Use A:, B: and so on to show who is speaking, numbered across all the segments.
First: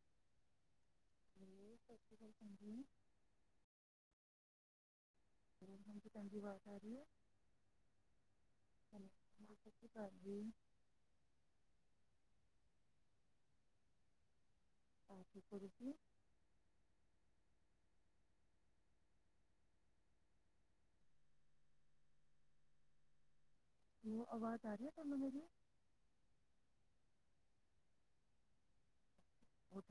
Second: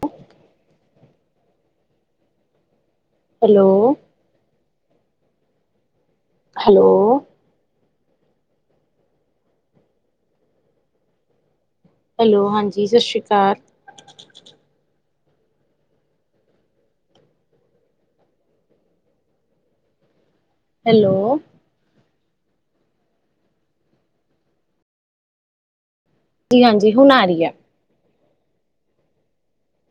A: ਕੁ
B: ਸਤਿ ਸ਼੍ਰੀ ਅਕਾਲ
A: ਹੈਲੋ,
B: ਹਾਂ ਭੈਣਜੀ ਵਾਜ ਆ ਰਹੀ ਹੈ।
A: ਹੈਲੋ,
B: ਸਤਿ ਸ਼੍ਰੀ ਅਕਾਲ ਜੀ,
A: ਹੈਲੋ, ਹਾਂਜੀ ਸਤਿ ਸ਼੍ਰੀ ਅਕਾਲ,
B: [inaudible]
A: ਹੈਲੋ,
B: ਉਹ ਆਵਾਜ਼ ਆ ਰਹੀ ਹੈ ਤੁਹਾਨੂੰ ਮੇਰੀ,
A: ਜੀ ਹਾਂਜੀ ਹੁਣ ਆ ਰਹੀ ਹੈ,
B: ਹੋ ਘਰ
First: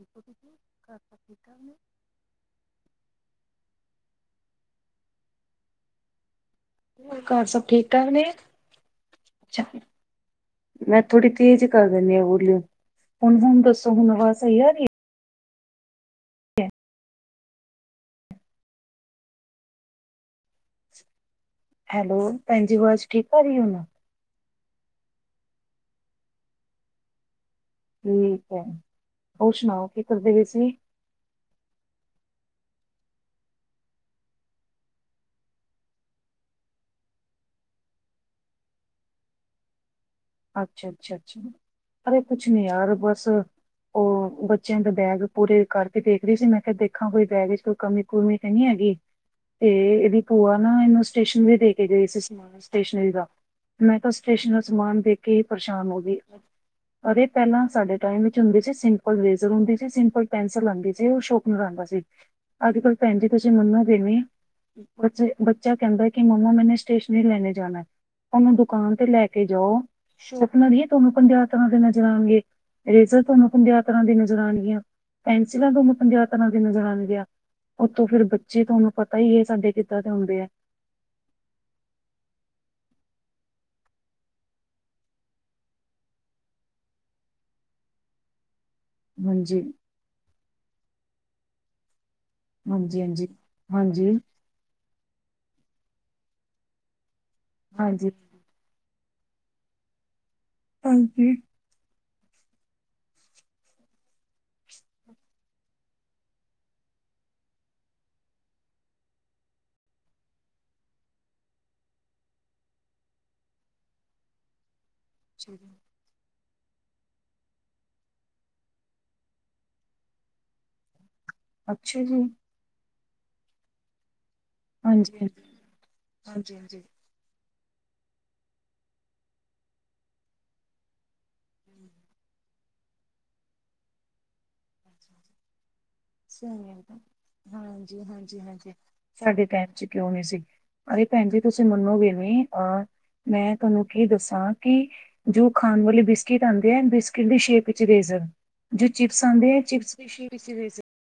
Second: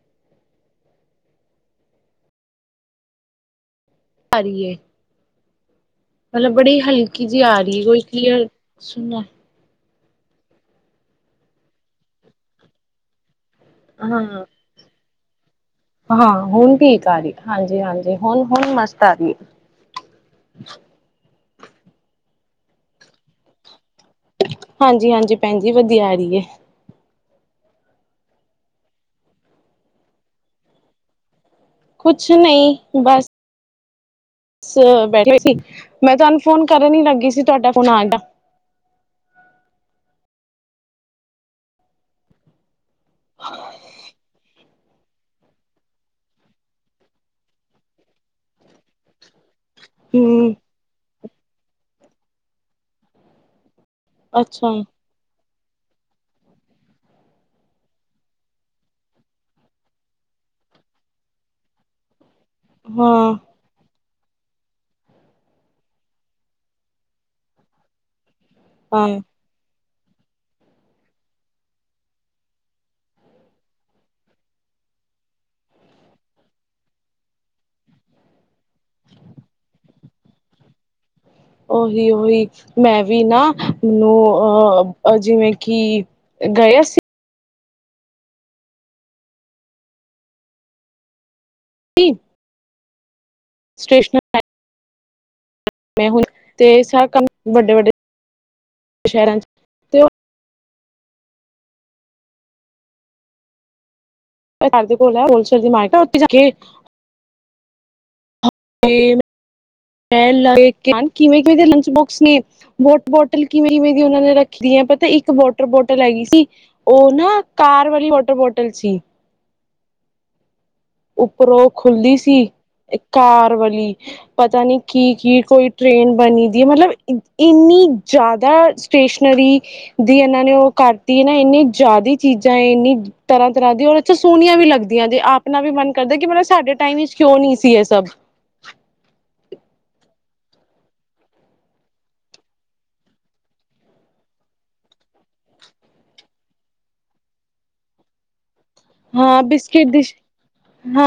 B: ਠੀਕ-ਠਾਕ ਨੇ,
A: ਕਰੀਏ, ਮਤਲਬ ਬੜੀ ਹਲਕੀ ਜਹੀ
B: ਘਰ
A: ਆ
B: ਸਭ
A: ਰਹੀ ਹੈ
B: ਠੀਕ
A: ਕੋਈ
B: ਠਾਕ ਨੇ
A: ਕਲੀਅਰ ਸੁਣਨਾ
B: ਅੱਛਾ, ਮੈਂ ਥੋੜੀ ਤੇਜ਼ ਕਰ ਦਿੰਦੀ ਆ ਬੋਲ ਹੁਣ-ਹੁਣ, ਦੱਸੋ ਹੁਣ ਆਵਾਜ
A: ਹਾਂ।
B: ਸਹੀ ਆ ਰਹੀ,
A: ਹਾਂ
B: ਹੈ
A: ਹੁਣ ਠੀਕ ਆ ਰਹੀ, ਹਾਂਜੀ-ਹਾਂਜੀ, ਹੁਣ-ਹੁਣ ਮਸਤ ਆ ਰਹੀ ਏ।
B: ਹੈਲੋ ਭੈਣਜੀ, ਆਵਾਜ਼ ਠੀਕ ਕਰ ਰਹੀ ਏ ਹੁਣ?
A: ਹਾਂਜੀ-ਹਾਂਜੀ ਭੈਣਜੀ, ਵਧੀਆ ਆ ਰਹੀ ਏ।
B: ਠੀਕ ਹੈ, ਹੋਰ ਸੁਣਾਓ, ਕੀ ਕਰਦੇ ਪਏ ਸੀ?
A: ਕੁਛ ਨਹੀਂ, ਬਸ। ਬੱਸ ਬੈਠੇ ਸੀ, ਮੈਂ ਤੁਹਾਨੂੰ ਫੋਨ ਕਰਨ ਹੀ ਲੱਗੀ ਸੀ, ਤੁਹਾਡਾ ਫ਼ੋਨ ਆ ਗਿਆ।
B: ਅੱਛਾ-ਅੱਛਾ-ਅੱਛਾ, ਅਰੇ ਕੁਛ ਨੀ ਯਾਰ ਬਸ ਉਹ ਬੱਚ ਬੱਚਿਆਂ ਦਾ ਬੈਗ ਪੂਰੇ ਕਰਕੇ ਦੇੇਖ ਰਹੀ ਸੀ। ਮੈਂ ਕਿਆ ਦੇਖਾਂ ਕੋਈ ਬੈਗ ਵਿੱਚ ਕੋਈ ਕਮੀ ਕੁਮੀ ਤੇ ਨਹੀਂ ਹੈਗੀ। ਤੇ ਇਹਦੀ
A: ਹੂੰ
B: ਭੂਆ ਨਾ ਇਹਨੂੰ ਸਟੇਸ਼ਨਰੀ ਦੇ ਕੇ ਗਏ ਸੀ, ਸਮਾਨ ਸਟੇਸ਼ਨਰੀ ਦਾ। ਮੈਂ ਤਾਂ ਸਟੇਸ਼ਨਰੀ ਦਾ
A: ਅੱਛਾ
B: ਸਮਾਨ ਦੇਖ ਕੇ ਹੀ ਪਰੇਸ਼ਾਨ ਹੋ ਗਈ। ਅਰੇ, ਪਹਿਲਾਂ ਸਾਡੇ ਟਾਈਮ ਵਿੱਚ ਹੁੰਦੇ ਸੀ ਸਿੰਪਲ ਈਰੇਜਰ ਹੁੰਦੀ ਸੀ, ਸਿੰਪਲ ਪੈਨਸਿਲ ਆਉਂਦੀ ਸੀ ਔਰ ਸ਼ੋਪਨਰ ਆਂਦਾ ਅੱਜ ਕੱਲ੍ਹ ਭੈਣ ਜੀ
A: ਹਾਂ।
B: ਤੁਸੀਂ ਮੰਨੋਗੇ ਨੀਂ ਬੱਚੇ, ਬੱਚਾ ਕਹਿੰਦਾ ਕਿ ਮੰਮਾ ਮੈਨੇ ਸਟੇਸ਼ਨਰੀ ਲੈਣੇ ਜਾਣਾ ਹੈ। ਓਨੂੰ ਦੁਕਾਨ ਤੇ
A: ਹਾਂ
B: ਲੈ ਕੇ ਜਾਓ, ਸ਼ੋਪਨਰ ਹੀ ਤੁਹਨੂੰ ਪੰਜਾਹ ਤਰ੍ਹਾਂ ਦੇ ਨਜ਼ਰ ਆਣਗੇ। ਇਰੇਜ਼ਰ ਤੁਹਾਨੂੰ ਪੰਜਾਹ ਤਰਾਂ ਦੀ ਨਜ਼ਰ ਆਣਗੀਆਂ, ਪੈਨਸਿਲਾਂ ਤੁਹਾਨੂੰ ਪੰਜਾਹ ਤਰਾਂ ਦੀ ਨਜ਼ਰ ਆਣਗੀਆਂ। ਉੱਤੋਂ ਫਿਰ ਬੱਚੇ ਤੁਹਾਨੂੰ ਪਤਾ ਹੀ ਏ ਸਾਡੇ ਕਿੱਦਾਂ ਦੇ ਹੁੰਦੇ ਐ।
A: ਓਹੀ-ਓਹੀ, ਮੈਂ ਵੀ ਨਾ, ਮੈਨੂੰ ਅਹ ਜਿਵੇਂ ਕਿ ਗਏ ਸੀ
B: ਹਾਂਜੀ
A: [unintelligible]
B: ਹਾਂਜੀ-ਹਾਂਜੀ, ਹਾਂਜੀ।
A: ਸਟੇਸ਼ਨਰੀ ਮੈਂ ਹੁਣ, [inaudible] ਤੇ ਸਾਰਾ ਕੰਮ, [inaudible] ਵੱਡੇ ਵੱਡੇ
B: ਹਾਂਜੀ,
A: [unintelligible] ਸ਼ਹਿਰਾਂ ਚ
B: ਹਾਂਜੀ
A: ਸਾਡੇ ਘਰ ਦੇ ਕੋਲ ਹੈ ਹੋਲਸੇਲ ਦੀ ਮਾਰਕਟ [inaudible] ਹੈ ਉੱਥੇ ਜਾ ਕੇ ਤੇ ਮੈ ਲੈ, [unintelligible] ਕਿਵੇਂ- ਕਿਵੇੇ ਦੇ ਲੰਚ ਬੋਕਸ ਨੇ, ਵੋਟਰ ਬੋਟਲ ਕਿਵੇਂ-ਕਿਵੇੇ ਦੀ ਉਹਨਾਂ ਨੇ ਰੱਖੀ ਦੀ [unintelligible] ਤੇ ਇੱਕ ਵੋਟਰ ਬੋਟਲ ਹੈਗੀ ਸੀ ਉਹ ਨਾ ਕਾਰ ਵਾਲੀ ਵਾਟਰ ਬੋਟਲ ਸੀ। ਉੱਪਰੋਂ
B: ਅੱਛਾ
A: ਖੁੱਲਦੀ
B: ਜੀ,
A: ਸੀ, ਕਾਰ ਵਾਲੀ ਪਤਾ ਨੀ ਕੀ-
B: ਹਾਂਜੀ,
A: ਕੀ, ਕੋਈ ਟ੍ਰੇਨ ਬਣੀ
B: ਹਾਂਜੀ, ਹਾਂਜੀ,
A: ਦੀ ਏ, ਮਤਲਬ ਇ ਇੰਨੀ ਜ਼ਿਆਦਾ ਸਟੇਸ਼ਨਰੀ ਦੀ ਇਹਨਾਂ ਨੇ ਉਹ ਕਰਤੀ ਨਾ, ਇੰਨੀ ਜ਼ਿਆਦਾ ਚੀਜ਼ ਜਾਂ ਇੰਨੀ ਤਰ੍ਹਾਂ-ਤਰ੍ਹਾਂ ਦੀ, ਔਰ ਅੱਛਾ ਸੋਹਣੀਆਂ ਵੀ ਲੱਗਦੀਆਂ
B: ਹਾਂਜੀ।
A: ਜੇ। ਆਪਣਾ ਵੀ ਮਨ ਕਰਦਾ ਕਿ
B: [inaudible]
A: ਮਤਲਬ ਸਾਡੇ ਟਾਈਮ ਵਿੱਚ ਕਿਉਂ ਨਹੀਂ ਸੀ ਇਹ ਸਭ
B: ਸਾਡੇ ਟੈਮ ਕਿਉਂ ਨਹੀਂ ਸੀ, ਅਰੇ ਭੈਣ ਜੀ ਤੁਸੀਂ ਮੰਨੋਗੇ ਨੀ, ਅ ਮੈਂ ਤੁਹਾਨੂੰ ਕੀ ਦੱਸਾਂ, ਕਿ ਜੋ ਖਾਣ ਵਾਲੇ ਬਿਸਕਿਟ ਆਉਂਦੇ ਆ ਬਿਸਕਿਟ ਦੀ ਸ਼ੇਪ ਵਿੱਚ ਇਰੇਜ ਰ, ਜੋ ਚਿਪਸ ਆਂਦੇ ਆ ਚਿਪਸ ਦੀ ਸ਼ੇਪ ਚ ਇਰੇਜ਼ਰ।
A: ਹੰ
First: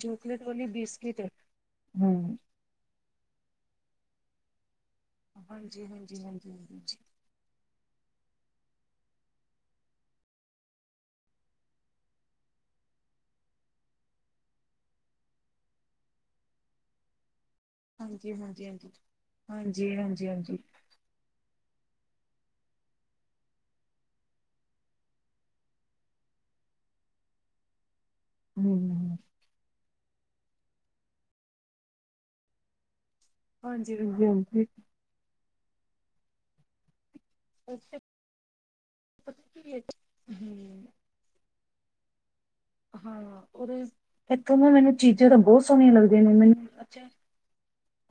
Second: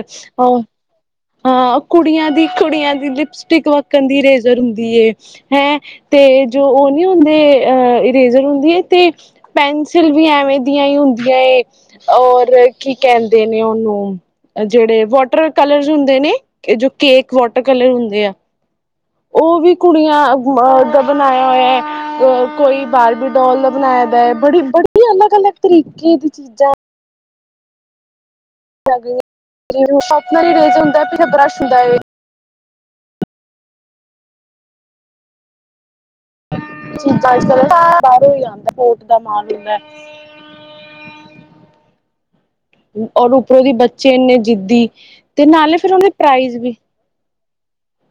B: ਚੋਕਲੇਟ ਵਾਲੀ ਬਿਸਕਿ
A: ਹਾਂ ਕੁੜੀਆਂ ਦੀ ਕੁੜੀਆਂ ਦੀ ਲਿਪਸਟਿਕ ਵੱਕਣ ਦੀ ਇਰੇਜ਼ਰ ਹੁੰਦੀ। ਹੈਂ,
B: ਹਾਂਜੀ, ਹਾਂਜੀ,
A: ਤੇ
B: ਹਾਂਜੀ,
A: ਜੋ ਉਹ
B: ਹਾਂਜੀ,
A: ਨੀ ਹੁੰਦੇ ਅਹ ਇਰੇਜਰ ਹੁੰਦੇ [unintelligible] ਤੇ ਪੈਨਸਿਲ ਵੀ ਐਵੇਂ ਦੀਆਂ ਹੀ ਹੁੰਦੀਆਂ ਏ। ਔਰ ਕੀ ਕਹਿੰਦੇ ਨੇ ਉਹਨੂੰ, ਜਿਹੜੇ ਵਾਟਰ ਕਲਰ ਹੁੰਦੇ ਨੇ, ਜੋ ਕੇਕ ਵਾਟਰ ਕਲਰ ਹੁੰਦੇ ਆ।
B: ਹਾਂਜੀ, ਹਾਂਜੀ।
A: ਉਹ ਵੀ
B: ਹਾਂਜੀ,
A: ਕੁੜੀਆਂ
B: ਹਾਂਜੀ,
A: [unintelligible] ਅ
B: ਹਾਂਜੀ,
A: ਗ ਬਣਾਏ ਕੋਈ ਬਾਰਬੀ ਡੋਲ ਦਾ ਬਣਾਇਆ ਦੈ ਅਲੱਗ-ਅਲੱਗ ਤਰੀਕੇ ਦੀ ਚੀਜ਼ਾਂ
B: [inaudible]
A: ਸ਼ੋਪਨਰ ਵੀ [inaudible] ਹੁੰਦਾ ਪਿੱਛੇ ਬਰੱਸ਼ ਹੁੰਦਾ ਏ
B: ਹਾਂਜੀ, [unintelligible] ਅੱਛਾ ਪਤਾ ਕੀ ਹੈ, ਹਮ
A: [inaudible]
B: [inaudible]
A: ਔਰ ਉੱਪਰੋਂ ਦੀ
B: [unintelligible]
A: ਬੱਚੇ ਇੰਨੇ
B: ਇੱਥੋਂ ਨਾ,
A: ਜਿੱਦੀ
B: ਮੈਨੂੰ ਚੀਜਾਂ ਤਾਂ
A: ਤੇ
B: ਬੋਤ
A: ਨਾਲੇ
B: ਸੋਣੀਆਂ
A: ਫਿਰ ਉਹਦੇ
B: ਲੱਗਦੀਆਂ ਨੇ
A: ਪ੍ਰਾਈਜ਼
B: ਮੈਨੂੰ
A: ਵੀ
B: ਹਾਂਜੀ,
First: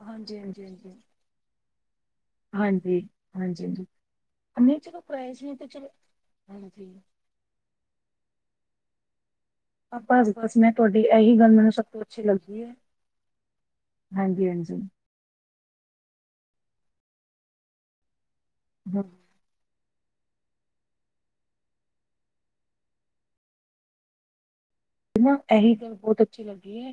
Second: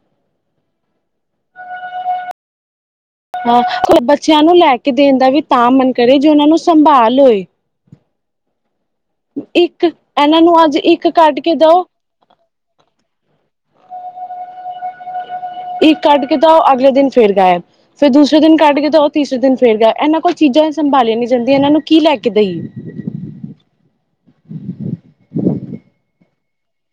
B: ਹਾਂਜੀ ਹਾਂਜੀ, ਹਾਂਜੀ,
A: ਹਾਂ
B: ਨੀ
A: ਬੱਚਿਆਂ ਨੂੰ ਲੈ ਕੇ ਦੇਣ ਦਾ ਵੀ ਤਾਂ ਮਨ ਕਰੇ ਜੇ ਉਹਨਾਂ ਨੂੰ ਸੰਭਾਲ ਹੋਏ
B: [inaudible] [inaudible]
A: ਇੱਕ
B: ਬਸ
A: ਇਹਨਾਂ
B: ਬਸ
A: ਨੂੰ
B: ਮੈਂ
A: ਅੱਜ
B: ਤੁਹਾਡੀ
A: ਇੱਕ
B: ਐਹੀ
A: ਕੱਢ
B: ਗੱਲ
A: ਕੇ
B: ਮੈਨੂੰ ਸਭ
A: ਦਓ
B: ਤੋਂ ਅੱਛੀ ਲੱਗ ਹਾਂਜੀ, ਹਾਂਜੀ
A: ਇੱਕ ਕੱਡ ਕੇ ਦੋ ਅਗਲੇ ਦਿਨ ਫਿਰ ਗਾਇਬ, ਫਿਰ ਦੂਸਰੇ ਦਿਨ ਕਡ ਕੇ
B: ਹਾਂ
A: ਦੋ ਤੀਸਰੇ ਦਿਨ ਫਿਰ ਗਾਇਬ ਏਨਾਂ ਕੋਲ ਚੀਜਾ ਸੰਭਾਲੀਆਂ ਨੀ ਜਾਂਦੀਆਂ, ਏਨਾਂ ਨੂੰ ਕੀ ਲੈ ਕੇ ਦਈਏ
B: ਇਹੀ ਗੱਲ ਬੋਹੁਤ ਅੱਛੀ ਲਗਿ ਹੈ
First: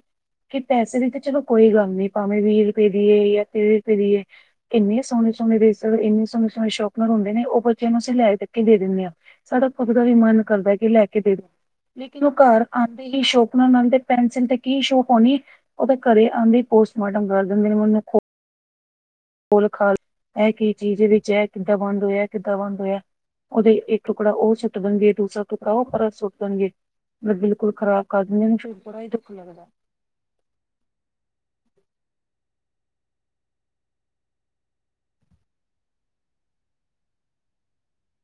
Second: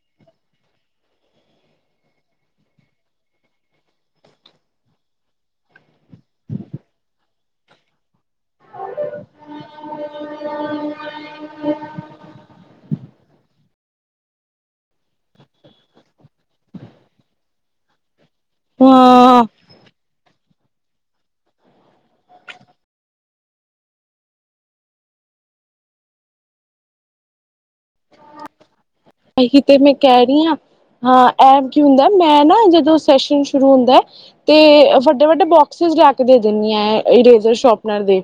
B: ਕਿ ਪੈਸੇ ਦੀ ਤਾਂ ਚਲੋ ਕੋਈ ਗੱਲ ਨੀ, ਭਾਵੇਂ ਵੀਰ ਰਪੇ ਦੀ ਯਾ ਤੀਰ ਰਪੇ ਦੀਏ ਕਿੰਨੀ ਸੋਣੀ ਈਰੇਜ਼ਰ ਏਨੇ ਸੋਨੇ ਸੋਨੇ ਸ਼ਰਪਨਰ ਹੁੰਦੇ ਹੈ ਓਹ ਬੱਚੇ ਨੂੰ ਅਸੀ ਲੈ ਲ ਕੇ ਦੇ ਦਿੰਨੇ ਆਂ, ਸਾਡਾ ਖੁਦ ਦਾ ਵੀ ਮਨ ਕਰਦਾ ਕਿ ਲੈ ਕੇ ਦੇ ਦੋ ਲੇਕਿਨ ਓ ਘਰ ਕੀ ਸ਼ੋਪਨਰ ਨਾਲ ਤੇ ਪੈਨਸਿਲ ਤੇ ਕੀ ਸ਼ੋਪ ਹੋਨੀ, ਓ ਤਾ ਘਰੇ ਆਂਦੇਈ ਪੋਸਟਮਾਰਟਮ ਕਰ ਦਿੰਦੇ ਨੇ, ਮੈਨੂੰ ਖੋ
A: ਹਾਂ
B: ਲ ਖਾਲ ਏ ਕੀ ਚੀਜ ਵਿੱਚ, ਐ ਕਿਦਾ ਬੰਦ ਹੋਏਆ, ਕਿੱਦਾਂ ਬੰਦ ਹੋਏਆ ਓਦੇ ਇੱਕ ਟੁਕੜਾ ਓ ਸੁੱਟ ਦੇਨਗੇ, ਦੂਸਰਾ ਟੁਕੜਾ ਓ ਪਰਾ ਸੁੱਟ ਦੇਨਗੇ ਲੱਗੇ
A: ਏਹੀ ਤੇ ਮੇ ਕੈ ਰਈ ਆਂ, ਹਾਂ ਐ ਕੀ ਹੁੰਦਾ ਮੈਂ ਨਾ ਜਦੋਂ ਸੈਸ਼ਨ ਸ਼ੁਰੂ ਹੁੰਦੈ, ਤੇ ਵੱਡੇ ਵੱਡੇ ਬੋਕਸੇਸ ਲਾ ਕੇ ਦੇ ਦਿੰਨੀ ਆਂ ਐ ਇਰੇਜ਼ਰ ਸ਼ੋਪਨਰ ਦੇ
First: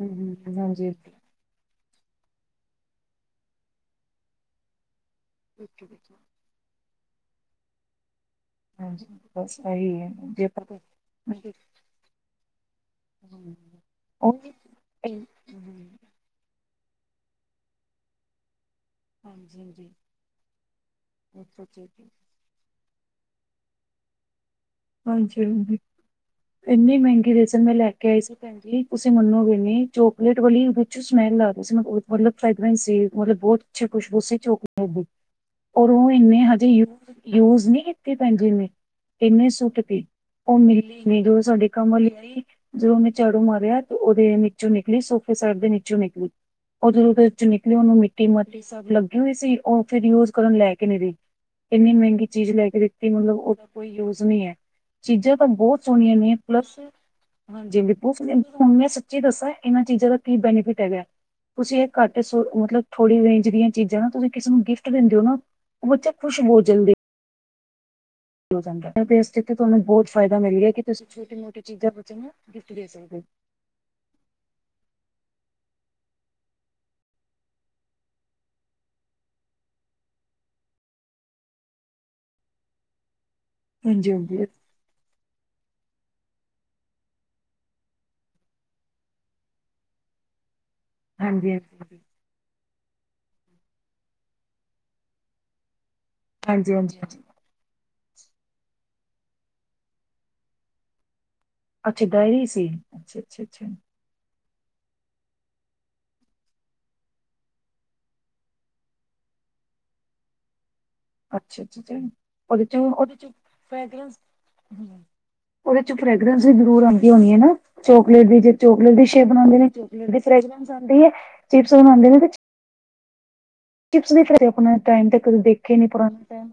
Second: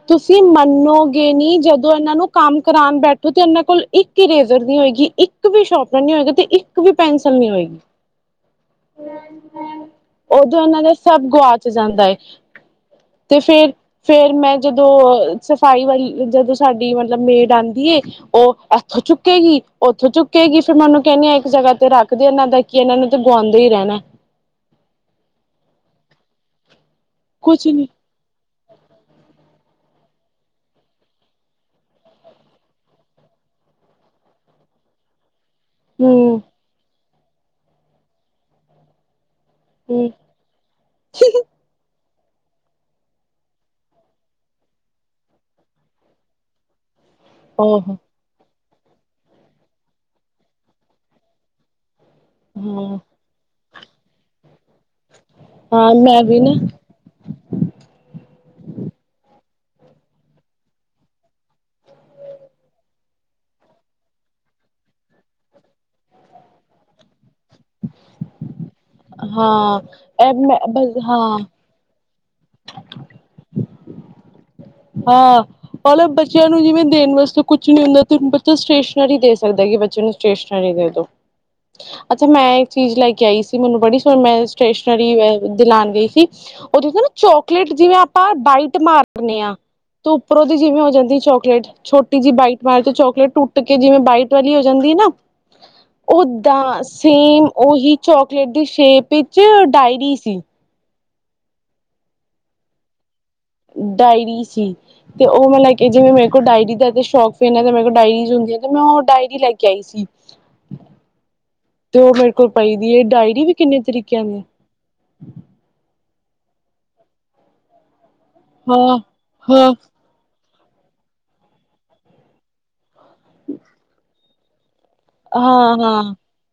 B: ਹਮ
A: ਤੁਸੀ
B: ਹਮ ਹਾਂਜੀ
A: ਮੰਨੋਗੇ ਨੀ, ਜਦੋ ਏਨਾਂ ਨੂੰ ਕੰਮ ਕਰਾਨ ਬੈਠ ਤੇ ਏਨਾਂ ਕੋਲ ਇੱਕ ਵੀ ਇਰੇਜ਼ਰ ਨੀ ਹੋਏਗੀ, ਇੱਕ ਵੀ ਸ਼ੋਪਨਰ ਨੀ ਹੋਏਗਾ, ਤੇ ਇੱਕ ਵੀ ਪੈਨਸਲ ਨਈ ਹੋਏਗੀ।
B: ਹਾਂਜੀ, ਬਸ ਐਈ ਐ ਜੇ
A: ਉਦੋਂ
B: [inaudible]
A: ਇਹਨਾਂ ਦਾ ਸਭ ਗੁਆਚ ਜਾਂਦਾ ਤੇ ਫੇਰ, ਫੇਰ
B: ਉਹੀ ਹਾਂਜੀ
A: ਮੈਂ ਜਦੋਂ
B: ਹਾਂਜੀ
A: ਅ ਅ ਸਫ਼ਾਈ ਵਾਲੀ ਜਦੋਂ ਸਾਡੀ ਮਲਬ ਮੇਡ ਆਂਦੀ ਏ ਓ ਓ ਚੁੱਕੇਗੀ,
B: ਹਾਂਜੀ
A: ਓਥੋਂ ਚੁੱਕੇਗੀ, ਫੇਰ ਮੈ ਅਨੂੰ ਕੈਂਦੀ ਆਂ ਇੱਕ ਜਗਾ ਤੇ ਰੱਖਦੇ। ਏਨਾਂ ਦਾ ਕੀ ਐ ਏਨਾਂ ਨੂੰ ਤੇ ਗੁਆਂਦੇ ਈ ਰੈਨਾ
B: ਹਾਂਜੀ, ਹਾਂਜੀ ਏਨੀ ਮੈਂਗੀ ਈਰੇਜ਼ਰ
A: ਕੁਛ
B: ਮੈਂ
A: ਨੀ
B: ਲੈ ਕੇ ਆਈ ਸੀ ਭੈਨਜੀ ਤੁਸੀਂ ਮੰਨੋ ਗੇ ਨੀ, ਚੋਕਲੇਟ ਵਾਲੀ ਊਦ ਚ ਸਮੇਲ ਆਰੀ ਸੀ, ਮਤਲਬ ਫਰੇਗੰਨੇਸ ਸੀ ਮਤਲਬ ਬੋਤ ਅੱਛੀ ਖੁਸ਼ਬੂ ਸੀ ਚੋਕਲੇਟ ਦੀ। ਔਰ ਓਂਵ
A: ਹੂੰ
B: ਇੰਨੇ ਹਜੇ ਯੂ ਯੂਜ਼ ਨਹੀਂ ਕੀਤੀ, ਭੈਨਜੀ ਓਨੇ ਇੰਨੇ ਸੋ
A: ਹੂੰ
B: ਓਨੁ ਮਿਲਗੀ, ਨੀ ਤੇ ਸਾਡੇ ਕੰਮ ਵਾਲੀ ਨੇ ਜਦੋ ਓਨੇ ਝਾੜੂ ਮਾਰੇਯਾ, ਤੇ ਓਦੇ ਨਿਚੋ ਨਿਕਲੀ ਸੋਫੇ ਸੈਟ ਦੇ ਨੀਚੋ ਨਿਕਲੀ। ਓਦਰੋ ਚ ਨਿਕਲੀ
A: ਆਹੋ
B: ਓਨੂੰ ਮਿੱਟੀ [inaudible] ਸਬ ਲੱਗੀ ਹੋਈ ਸੀ, ਓ ਫਿਰ ਯੂਜ਼ ਕਰਨ, ਲੈਕ ਈ ਨੀ ਰਈ। ਏਨੀ ਮੈਂਗੀ ਚੀਜ ਲੈ ਕੇ
A: ਹਾਂ
B: ਦਿੱਤੀ ਮਤਲਬ ਓਦਾ ਕੋਈ ਯੂਜ ਨਈ ਐ ਚੀਜਾ ਤਾ ਬੋਤ
A: ਹਾਂ
B: ਸੋਣੀਆਂ
A: ਮੈਂ
B: ਨੇ,
A: ਵੀ ਨਾ
B: ਪਲੱਸ ਹਾਂਜੀ ਜਿਵੇ ਦੀ ਬਹੁਤ ਸੁਣੀਆਂ ਹੁਣ ਮੈਂ ਸੱਚੀ ਦੱਸਾਂ ਈਨਾਂ ਚੀਜਾ ਦਾ ਕੀ ਬੈਨੀਫਿਟ ਹੈਗਾ ਤੁਸੀਂ ਏ ਘੱਟ ਸ ਮਤਲਬ ਥੋੜੀ ਰੇਂਜ ਦੀਆਂ ਚੀਜ਼ਾਂ ਨਾ, ਤੁਸੀਂ ਕਿਸੇ ਨੂੰ ਗਿਫਟ ਦਿੰਦੇ ਓ ਨਾ ਓ ਬੱਚੇ ਖੁਸ਼ ਹੋ ਜਾਂਦੇ ਏਸ ਤਰੀਕੇ ਤੁਆਨੂੰ
A: ਹਾਂ
B: ਬੋ
A: ਇਹ
B: ਫੈਦਾ
A: ਮੈਂ
B: ਮਿਲ ਗਿਆ, ਕਿ
A: ਬਸ
B: ਤੁਸੀਂ ਛੋਟੀ
A: ਹਾਂ
B: ਮੋਟੀ ਚੀਜ਼ਾਂ ਨੂੰ ਫੇਰਨਾ ਗਿਫਟ ਦੇ ਸਕਦੇ ਓ।
A: ਹਾਂ। ਮਨਲੋ ਬੱਚੇਆਂ ਨੂੰ ਜਿਵੇਂ ਦੇਨ ਵਾਸਤੇ ਕੁਛ ਨੀ ਹੁੰਦਾ, ਤੇ ਬੱਚਾ ਸਟੇਸ਼ਨਰੀ ਦੇ ਸਕਦਾ ਏ ਬੱਚੇ ਨੂੰ। ਸਟੇਸ਼ਨਰੀ ਦੇ ਦੋ। ਅੱਛਾ ਮੈਂ ਇੱਕ ਚੀਜ਼ ਲੈ ਕੇ ਆਈ ਸੀ ਮੈਨੂੰ ਬੜੀ
B: ਹਾਂਜੀ
A: ਸੋਨ
B: ਹਾਂਜੀ।
A: ਨਈਸ ਸਟੇਸ਼ਨਰੀ ਲਿਆਂਦੀ ਸੀ, ਓਦੇ ਤੇ ਨਾ ਚੋਕਲੇਟ ਜਿਵੇਂ ਆਪਾਂ ਬਾਈਟ ਮਾਰ ਦੀਨੇਂ ਆ ਤੇ ਉੱਪਰੋਂ ਜਿਵੇਂ ਹੋ ਜਾਂਦੀ
B: ਹਾਂਜੀ
A: ਚੋਕਲੇਟ
B: ਹਾਂਜੀ
A: ਛੋਟੀ ਜੀ ਬਾਈਟ ਮਾਰ ਤੋਂ ਚੋਕ ਟੁੱਟ ਕੇ ਜਿਵੇਂ ਬਾਈਟ ਵਾਲੀ ਹੋ ਜਾਂਦੀ ਨਾ,
B: ਹਾਂਜੀ
A: ਓਦਾਂ
B: ਹਾਂਜੀ ਹਾਂਜੀ
A: ਸੇਮ ਓਹੀ ਚੋਕਲੇਟ ਦੀ ਸ਼ੇਪ ਵਿੱਚ ਡਾਇਰੀ ਸੀ।
B: ਅੱਛਾ ਗਈ ਸੀ ਅੱਛਾ ਅੱਛਾ ਅੱਛਾ।
A: ਡਾਇਰੀ ਤੇ ਉਹ ਮੈਂ ਲੈ ਕੇ ਜਿਵੇਂ ਮੇਰੇ ਕੋਲ ਡਾਇਰੀ ਦਾ ਸ਼ੋਕ ਸੀ ਨਵੀਂ- ਨਵੀਂ ਡਾਇਰੀਜ਼ ਹੁੰਦੀ ਆ ਤੇ ਮੈਂ ਉਹ ਡਾਇਰੀ ਲੈ ਕੇ ਆਈ ਸੀ।
B: ਅੱਛਾ ਅੱਛਾ
A: ਤੇ ਉਹ ਮੇਰੇ ਕੋਲ
B: ਉਹਦੇ
A: ਪਈ
B: ਚ
A: ਦੀ ਇਹ
B: ਉਹਦੇ ਚੋ
A: ਡਾਇਰੀ ਵੀ ਕਿੰਨੇ
B: ਫਰਾਗਰਾਂਸ
A: ਤਰੀਕਿਆਂ ਦੀ
B: ਉਹਦੇ ਚ ਫੇਗਰੈਂਸ ਵੀ ਜ਼ਰੂਰ ਆਉਂਦੀ ਹੋਣੀ ਨਾ ਚੋਕਲੇਟ ਦੀ ਜੇ ਚੋਕਲੇਟ
A: ਹਾਂ
B: ਦੀ ਸ਼ੇਪ ਬਣਾਉਂਦੇ ਨੇ
A: ਹਾਂ
B: ਚੋਕਲੇਟ ਦੀ ਫਗਰੈਂਸ ਕੇਂਦੇ ਚਿਪਸ ਬਣਾਉਂਦੇ ਨੇ ਤੇ ਫਿਰ ਆਪਣੇ ਟਾਈਮ ਤੇ ਕਦੇ
A: ਹਾਂ
B: ਦੇਖੇ ਨੀ
A: ਹਾਂ
B: ਪੁਰਾਣੇ ਟਾਈਮ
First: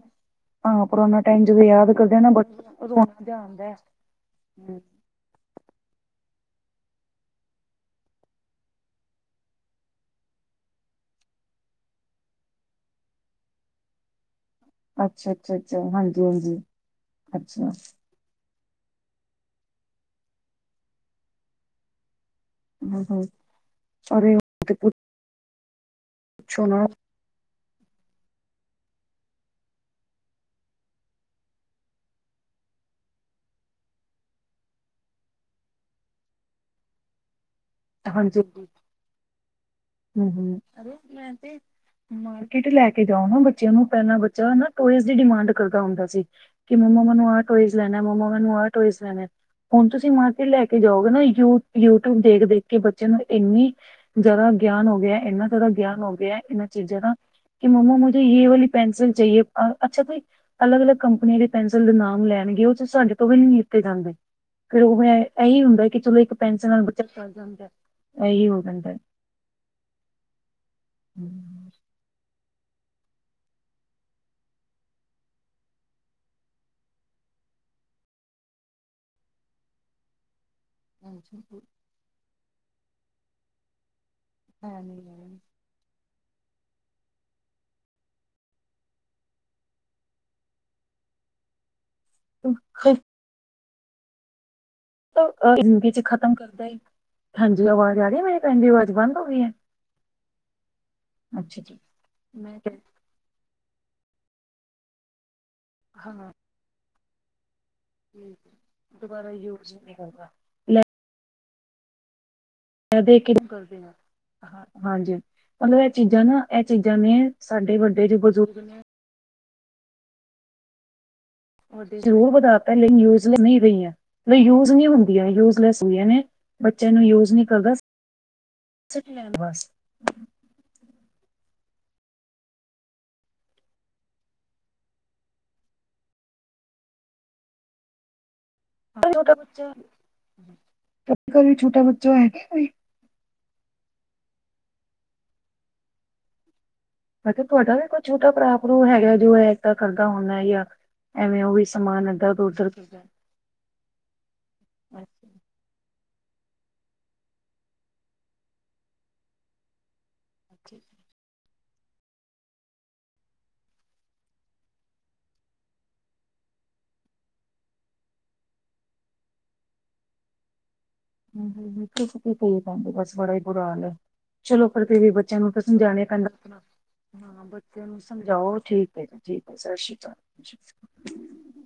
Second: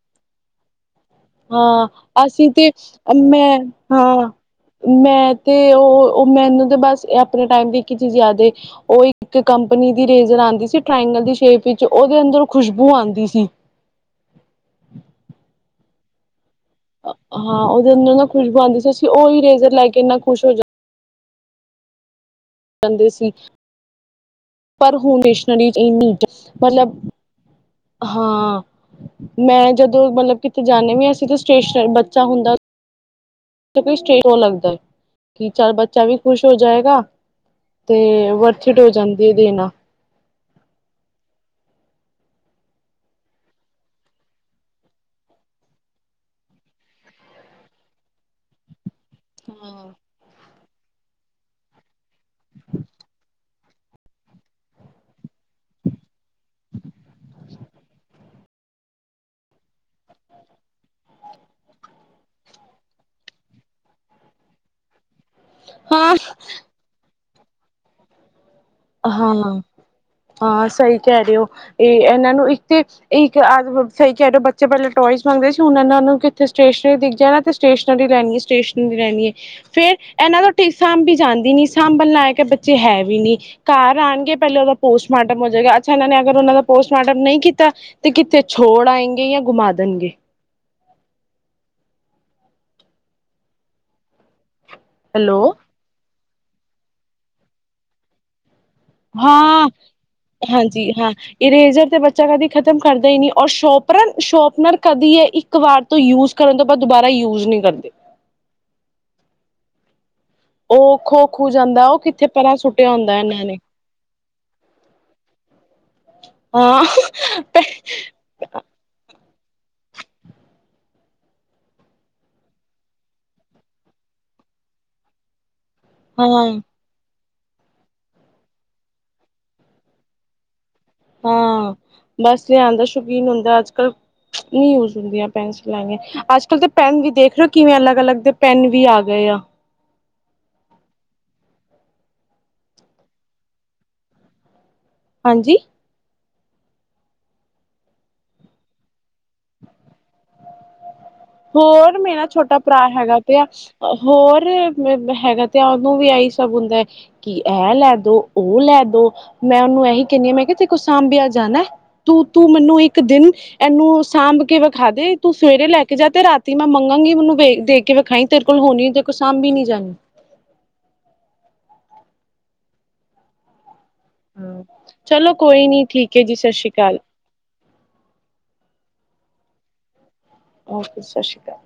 B: ਪੁਰਾਣਾ ਟਾਈਮ ਜਦੋਂ
A: ਹਾਂ
B: ਯਾਦ ਕਰਦੇ ਆ ਨਾ
A: ਅਸੀਂ
B: ਬੜਾ
A: ਤੇ
B: ਰੋਣਾ ਜਿਹਾ
A: ਮੈਂ
B: ਆਉਂਦਾ
A: ਹਾਂ
B: ਹੈ।
A: ਮੈਂ ਤੇ ਉਹ ਉਹ ਮੈਨੂੰ ਤੇ ਬਸ ਆਪਣੇ ਟਾਈਮ ਦੀ ਇੱਕ ਹੀ ਚੀਜ਼ ਯਾਦ ਉਹ ਇੱਕ ਕੰਪਨੀ ਦੀ ਰੇਜਰ ਆਉਂਦੀ ਸੀ ਦੀ ਸ਼ੇਪ ਵਿੱਚ ਉਹਦੇ ਅੰਦਰ ਖੁਸ਼ਬੂ ਆਉਂਦੀ ਸੀ
B: ਅੱਛਾ ਅੱਛਾ ਅੱਛਾ ਹਾਂਜੀ ਹਾਂਜੀ
A: ਹਾਂ
B: ਅੱਛਾ
A: ਉਹਦੇ ਅੰਦਰ ਨਾ ਖੁਸ਼ਬੂ ਆਉਂਦੀ ਸੀ ਅਸੀਂ ਉਹ ਹੀ ਇਰੇਜ਼ਰ ਲੈ ਕੇ ਮੈਂ ਖੁਸ਼ ਹੋ ਜਾਂ
B: ਹੂੰ
A: ਜਾਂਦੇ
B: ਹੂੰ
A: ਸੀ
B: ਅਰੇ ਉਹ ਤੇ
A: ਪਰ ਹੁੈਣ [unintelligible]
B: ਪੁੱਛੋ ਨਾ
A: ਮਤਲਬ ਹਾਂ ਮੈਂ ਜਦੋਂ ਮਤਲਬ ਕਿਤੇ ਜਾਂਦੇ ਵੀ ਅਸੀਂ ਤਾਂ [unintelligible] ਬੱਚਾ ਹੁੰਦਾ। ਲੱਗਦਾ ਹੈ ਕਿ ਚੱਲ ਬੱਚਾ ਵੀ ਖੁਸ਼ ਹੋ ਜਾਏਗਾ। ਤੇ
B: ਹਾਂਜੀ
A: ਵਰਥਿਟ ਹੋ ਜਾਂਦੀ ਹੈ ਦੇਣਾ।
B: ਹੂੰ-ਹੂੰ। ਅਰੇ ਮੈ ਤੇ ਮਾਰਕਿਟ ਲੈ ਕੇ ਜਾਓ ਨਾ ਬੱਚਿਆਂ ਨੂੰ ਪਹਿਲਾਂ ਬੱਚਾ ਨਾ ਟੋਇਜ਼ ਦੀ ਡਿਮਾਂਡ ਕਰਦਾ ਹੁੰਦਾ ਸੀ ਕਿ ਮੱਮਾ ਮੈਨੂੰ ਇਹ ਟੋਏਜ਼ ਲੇਣਾ ਮੰਮਾ ਮੈਨੂੰ ਇਹ ਟੋਏਜ਼ ਲੇਣਾ ਹੁਣ ਤੁਸੀਂ ਮਾਰਕੀਟ ਲੈ ਕੇ ਜਾਓਗੇ ਨਾ ਯੂਟਿਊਬ ਦੇਖ ਦੇਖ ਕਿ ਬੱਚੇ ਨੂੰ ਇੰਨੀ ਜ਼ਿਆਦਾ ਗਿਆਨ ਹੋ ਗਿਆ ਇਨਾ ਜ਼ਿਆਦਾ ਗਿਆਨ ਹੋ ਗਿਆ ਇਹਨਾਂ ਚੀਜ਼ਾਂ ਦਾ ਕਿ ਮੰਮਾ ਮੁਝੇ ਯੇ ਵਾਲੀ ਪੈਨਸਿਲ ਚਾਹੀਏ ਅੱਛਾ ਅਲਗ ਅਲਗ ਕੰਪਨੀ ਵਾਲੀ ਪੈਨਸਿਲ ਦੇ ਨਾਮ ਲੈ ਜੋਂ ਉਹ ਚ ਸਾਡੇ ਤੋਂ ਵੀ ਨੀ ਲੀਤੇ ਜਾਂਦੇ ਫੇਰ ਉਹ ਮੈਂ ਇਹੀ ਹੁੰਦਾ ਕਿ
A: ਹਾਂ
B: ਚਲੋ ਇੱਕ ਪੈਨਸਿਲ ਨਾਲ ਬੱਚਾ ਟਲ ਜਾਂਦਾ ਇਓ
A: ਹਾਂ ਹਾਂ ਸਹੀ ਕਹਿ ਰਹੇ ਹੋ
B: ਜਾਂਦਾ।
A: ਇਹ ਇਹਨਾਂ ਨੂੰ ਇੱਕ ਤੇ ਇੱਕ ਸਹੀ ਕਹਿ ਰਯੋ ਬੱਚੇ ਪਹਿਲੇ ਟੋਇਜ਼ ਮੰਗਦੇ ਸੀ ਹੁਣ ਇਹਨਾਂ ਨੂੰ ਇੱਥੇ ਸਟੇਸ਼ਨਰੀ ਦਿਖ ਜਾਣਾ ਤੇ ਸਟੇਸ਼ਨਰੀ ਲੈਣੀਏ ਸਟੇਸ਼ਨਰੀ ਲੈਣਗੇ ਹੈ ਫੇਰ ਇਹਨਾਂ ਦਾ ਸਾਂਭੀ ਜਾਂਦੀ ਨੀ
B: ਹੈ
A: ਸਾਂਭਣ ਲਾਇਕ ਏ ਬੱਚੇ ਹੈ ਵੀ ਨੀ ਘਰ ਆਣ ਕੇ ਪਹਿਲੇ ਉਹਦਾ
B: ਨਹੀਂ ਹੈ।
A: ਪੋਸਟਮਾਰਟਮ ਹੋ ਜਾਏਗਾ ਅੱਜ ਇਹਨਾਂ ਨੇ ਅਗਰ ਉਹਨਾਂ ਦਾ ਪੋਸਟਮਾਰਟਮ ਨਹੀਂ ਕੀਤਾ ਤੇ ਕਿੱਥੇ ਛੋੜ ਆਏਂਗੇ ਜਾਂ ਗੁਮਾ ਦੇਣਗੇ।
B: [unintelligible]
A: ਹੈਲੋ
B: ਏਨੀ ਦੇਰ ਚ ਖ਼ਤਮ ਕਰਦਾ ਏ ਹਾਂਜੀ ਆਵਾਜ਼ ਆ ਰਹੀ ਹੈ ਮੇਰੀ ਇੰਦੀ ਆਵਾਜ਼ ਬੰਦ ਹੋ ਗਈ ਹੈ।
A: ਹਾਂ ਹਾਂਜੀ ਹਾਂ
B: ਅੱਛਾ ਜੀ
A: ਇਰੇਜਰ ਤੇ ਬੱਚਾ ਕਦੇ
B: ਮੈਂ
A: ਖ਼ਤਮ
B: ਕਿਹਾ
A: ਕਰਦਾ ਹੀ ਨਹੀਂ ਔਰ ਸ਼ੋਪ ਪਰ ਸ਼ੋਪਨਰ ਕਦੀ ਹੈ ਇੱਕ ਵਾਰ ਤੋਂ
B: ਹਾਂ
A: ਯੂਜ਼ ਕਰਨ ਤੋਂ ਬਾਦ ਦੁਬਾਰਾ ਯੂਜ਼ ਨਹੀਂ ਕਰਦੇ।
B: ਦੁਬਾਰਾ ਯੂਜ ਹੀ ਨ ਕਰਦਾ।
A: ਉਹ ਖੋ ਖੂ ਜਾਂਦਾ ਉਹ ਕਿੱਥੇ ਪਰਾਂ ਸੁੱਟਿਆ
B: ਮੈਂ
A: ਹੁੰਦਾ
B: ਦੇਖ ਕੇ
A: ਇਹਨਾਂ
B: ਤੈਨੂੰ
A: ਨੇ
B: ਕਰਦੀ ਹਾਂ ਹਾਂ ਹਾਂਜੀ ਮਤਲਬ ਇਹ ਚੀਜ਼ਾਂ ਨਾ ਇਹ
A: ਹਾਂ
B: ਚੀਜ਼ਾਂ ਨੇ ਸਾਡੇ ਵੱਡੇ ਜੋ ਬਜ਼ੁਰਗ ਨੇ ਜ਼ਰੂਰ ਵਧਾ ਤਾਂ ਲੇਕਿਨ ਯੁਜ ਰਹੀ ਰਹੀਆਂ ਨਹੀਂ ਯੂਜ ਨਹੀਂ ਹੁੰਦੀਆਂ ਯੂਜ ਲੈਸ ਹੁੰਦੀਆਂ ਨੇ
A: ਹਾਂ
B: ਬੱਚਿਆਂ ਨੂੰ ਯੂਜ ਨਿ ਅਗਸਤ [unintelligible]
A: ਹਾਂ ਬਸ ਲਿਆਂਨ ਦਾ ਸ਼ੌਕੀਨ ਹੁੰਦਾ ਅੱਜ ਕੱਲ ਨਹੀਂ ਯੂਜ ਹੁੰਦੀਆਂ ਪੇਂਸਲਾ ਐਵੇਂ ਅੱਜ ਕੱਲ ਤੇ ਪੈਨ ਵੀ ਦੇਖ ਲਓ ਕਿਵੇਂ ਅਲੱਗ ਅਲੱਗ ਦੇ ਪੈਨ ਵੀ ਆ ਗਏ ਆ।
B: ਤੁਹਾਡੇ ਘਰ ਵੀ ਛੋਟਾ ਬੱਚਾ ਹੈਗਾ ਕੋਈ
A: ਹਾਂਜੀ
B: ਮੈ ਕਿਹਾ ਤੁਹਾਡਾ ਵੀ ਕੋਈ ਛੋਟਾ ਭਰਾ ਭਰੁ ਹੈਗਾ ਜੋ ਹੈ ਏਦਾਂ ਕਰਦਾ ਹੁੰਦਾ ਯ
A: ਹੋਰ ਮੇਰਾ ਛੋਟਾ ਭਰਾ ਹੈਗਾ ਤੇ ਆ ਹੋਰ ਹੈਗਾ ਤੇ ਆ ਵੀ ਇਹੀ ਸਭ ਹੁੰਦਾ ਹੈ ਕਿ ਇਹ ਲੈ ਦੋ ਉਹ ਲੈ ਦੋ ਮੈਂ ਉਹਨੂੰ ਇਹੀ ਕਿੰਨੀ ਮੈਂ ਕਿਹਾ ਤੇ ਕੁ ਸੰਬੀਆਂ ਜਾਣਾ ਤੂੰ ਤੂੰ ਮੈਨੂੰ ਇਕ ਦਿਨ ਇਹਨੂੰ ਸਾਂਭ ਕੇ ਵਿਖਾ ਦੇ ਤੂੰ ਸਵੇਰੇ ਲੈ ਕਿ ਜਦ ਤੇ ਰਾਤੀ ਮੈਂ ਮੰਗਾਂਗੀ ਮੈਨੂੰ ਵੇਖ ਦੇਖ ਕੇ ਵੇਖਾਈ ਤੇਰੇ ਕੋਲ ਹੋਣੀ ਕੋਲ ਸਾਂਭੀ ਨੀ ਜਾਣੀ
B: [inaudible] ਬਸ ਬੜਾ ਹੀ ਬੁਰਾ ਹਾਲ ਹੈ। ਚਲੋ ਪਰ ਫਿਰ ਵੀ
A: ਚਲੋ
B: ਬੱਚਿਆਂ ਨੂੰ ਤਾਂ
A: ਕੋਈ ਨੀ
B: ਸਮਝਾਣੇ
A: ਠੀਕ ਹੈ
B: ਪੈਂਦਾ
A: ਜੀ ਸਤਿ ਸ਼੍ਰੀ ਅਕਾਲ
B: ਤੇ ਉਹਨੂੰ ਸਮਝਾਓ ਠੀਕ ਹੈ। ਜੀ ਠੀਕ ਹੈ। ਸਤਿ ਸ਼੍ਰੀ ਅਕਾਲ।
A: ਓਕੇ ਸਤਿ ਸ਼੍ਰੀ ਅਕਾਲ।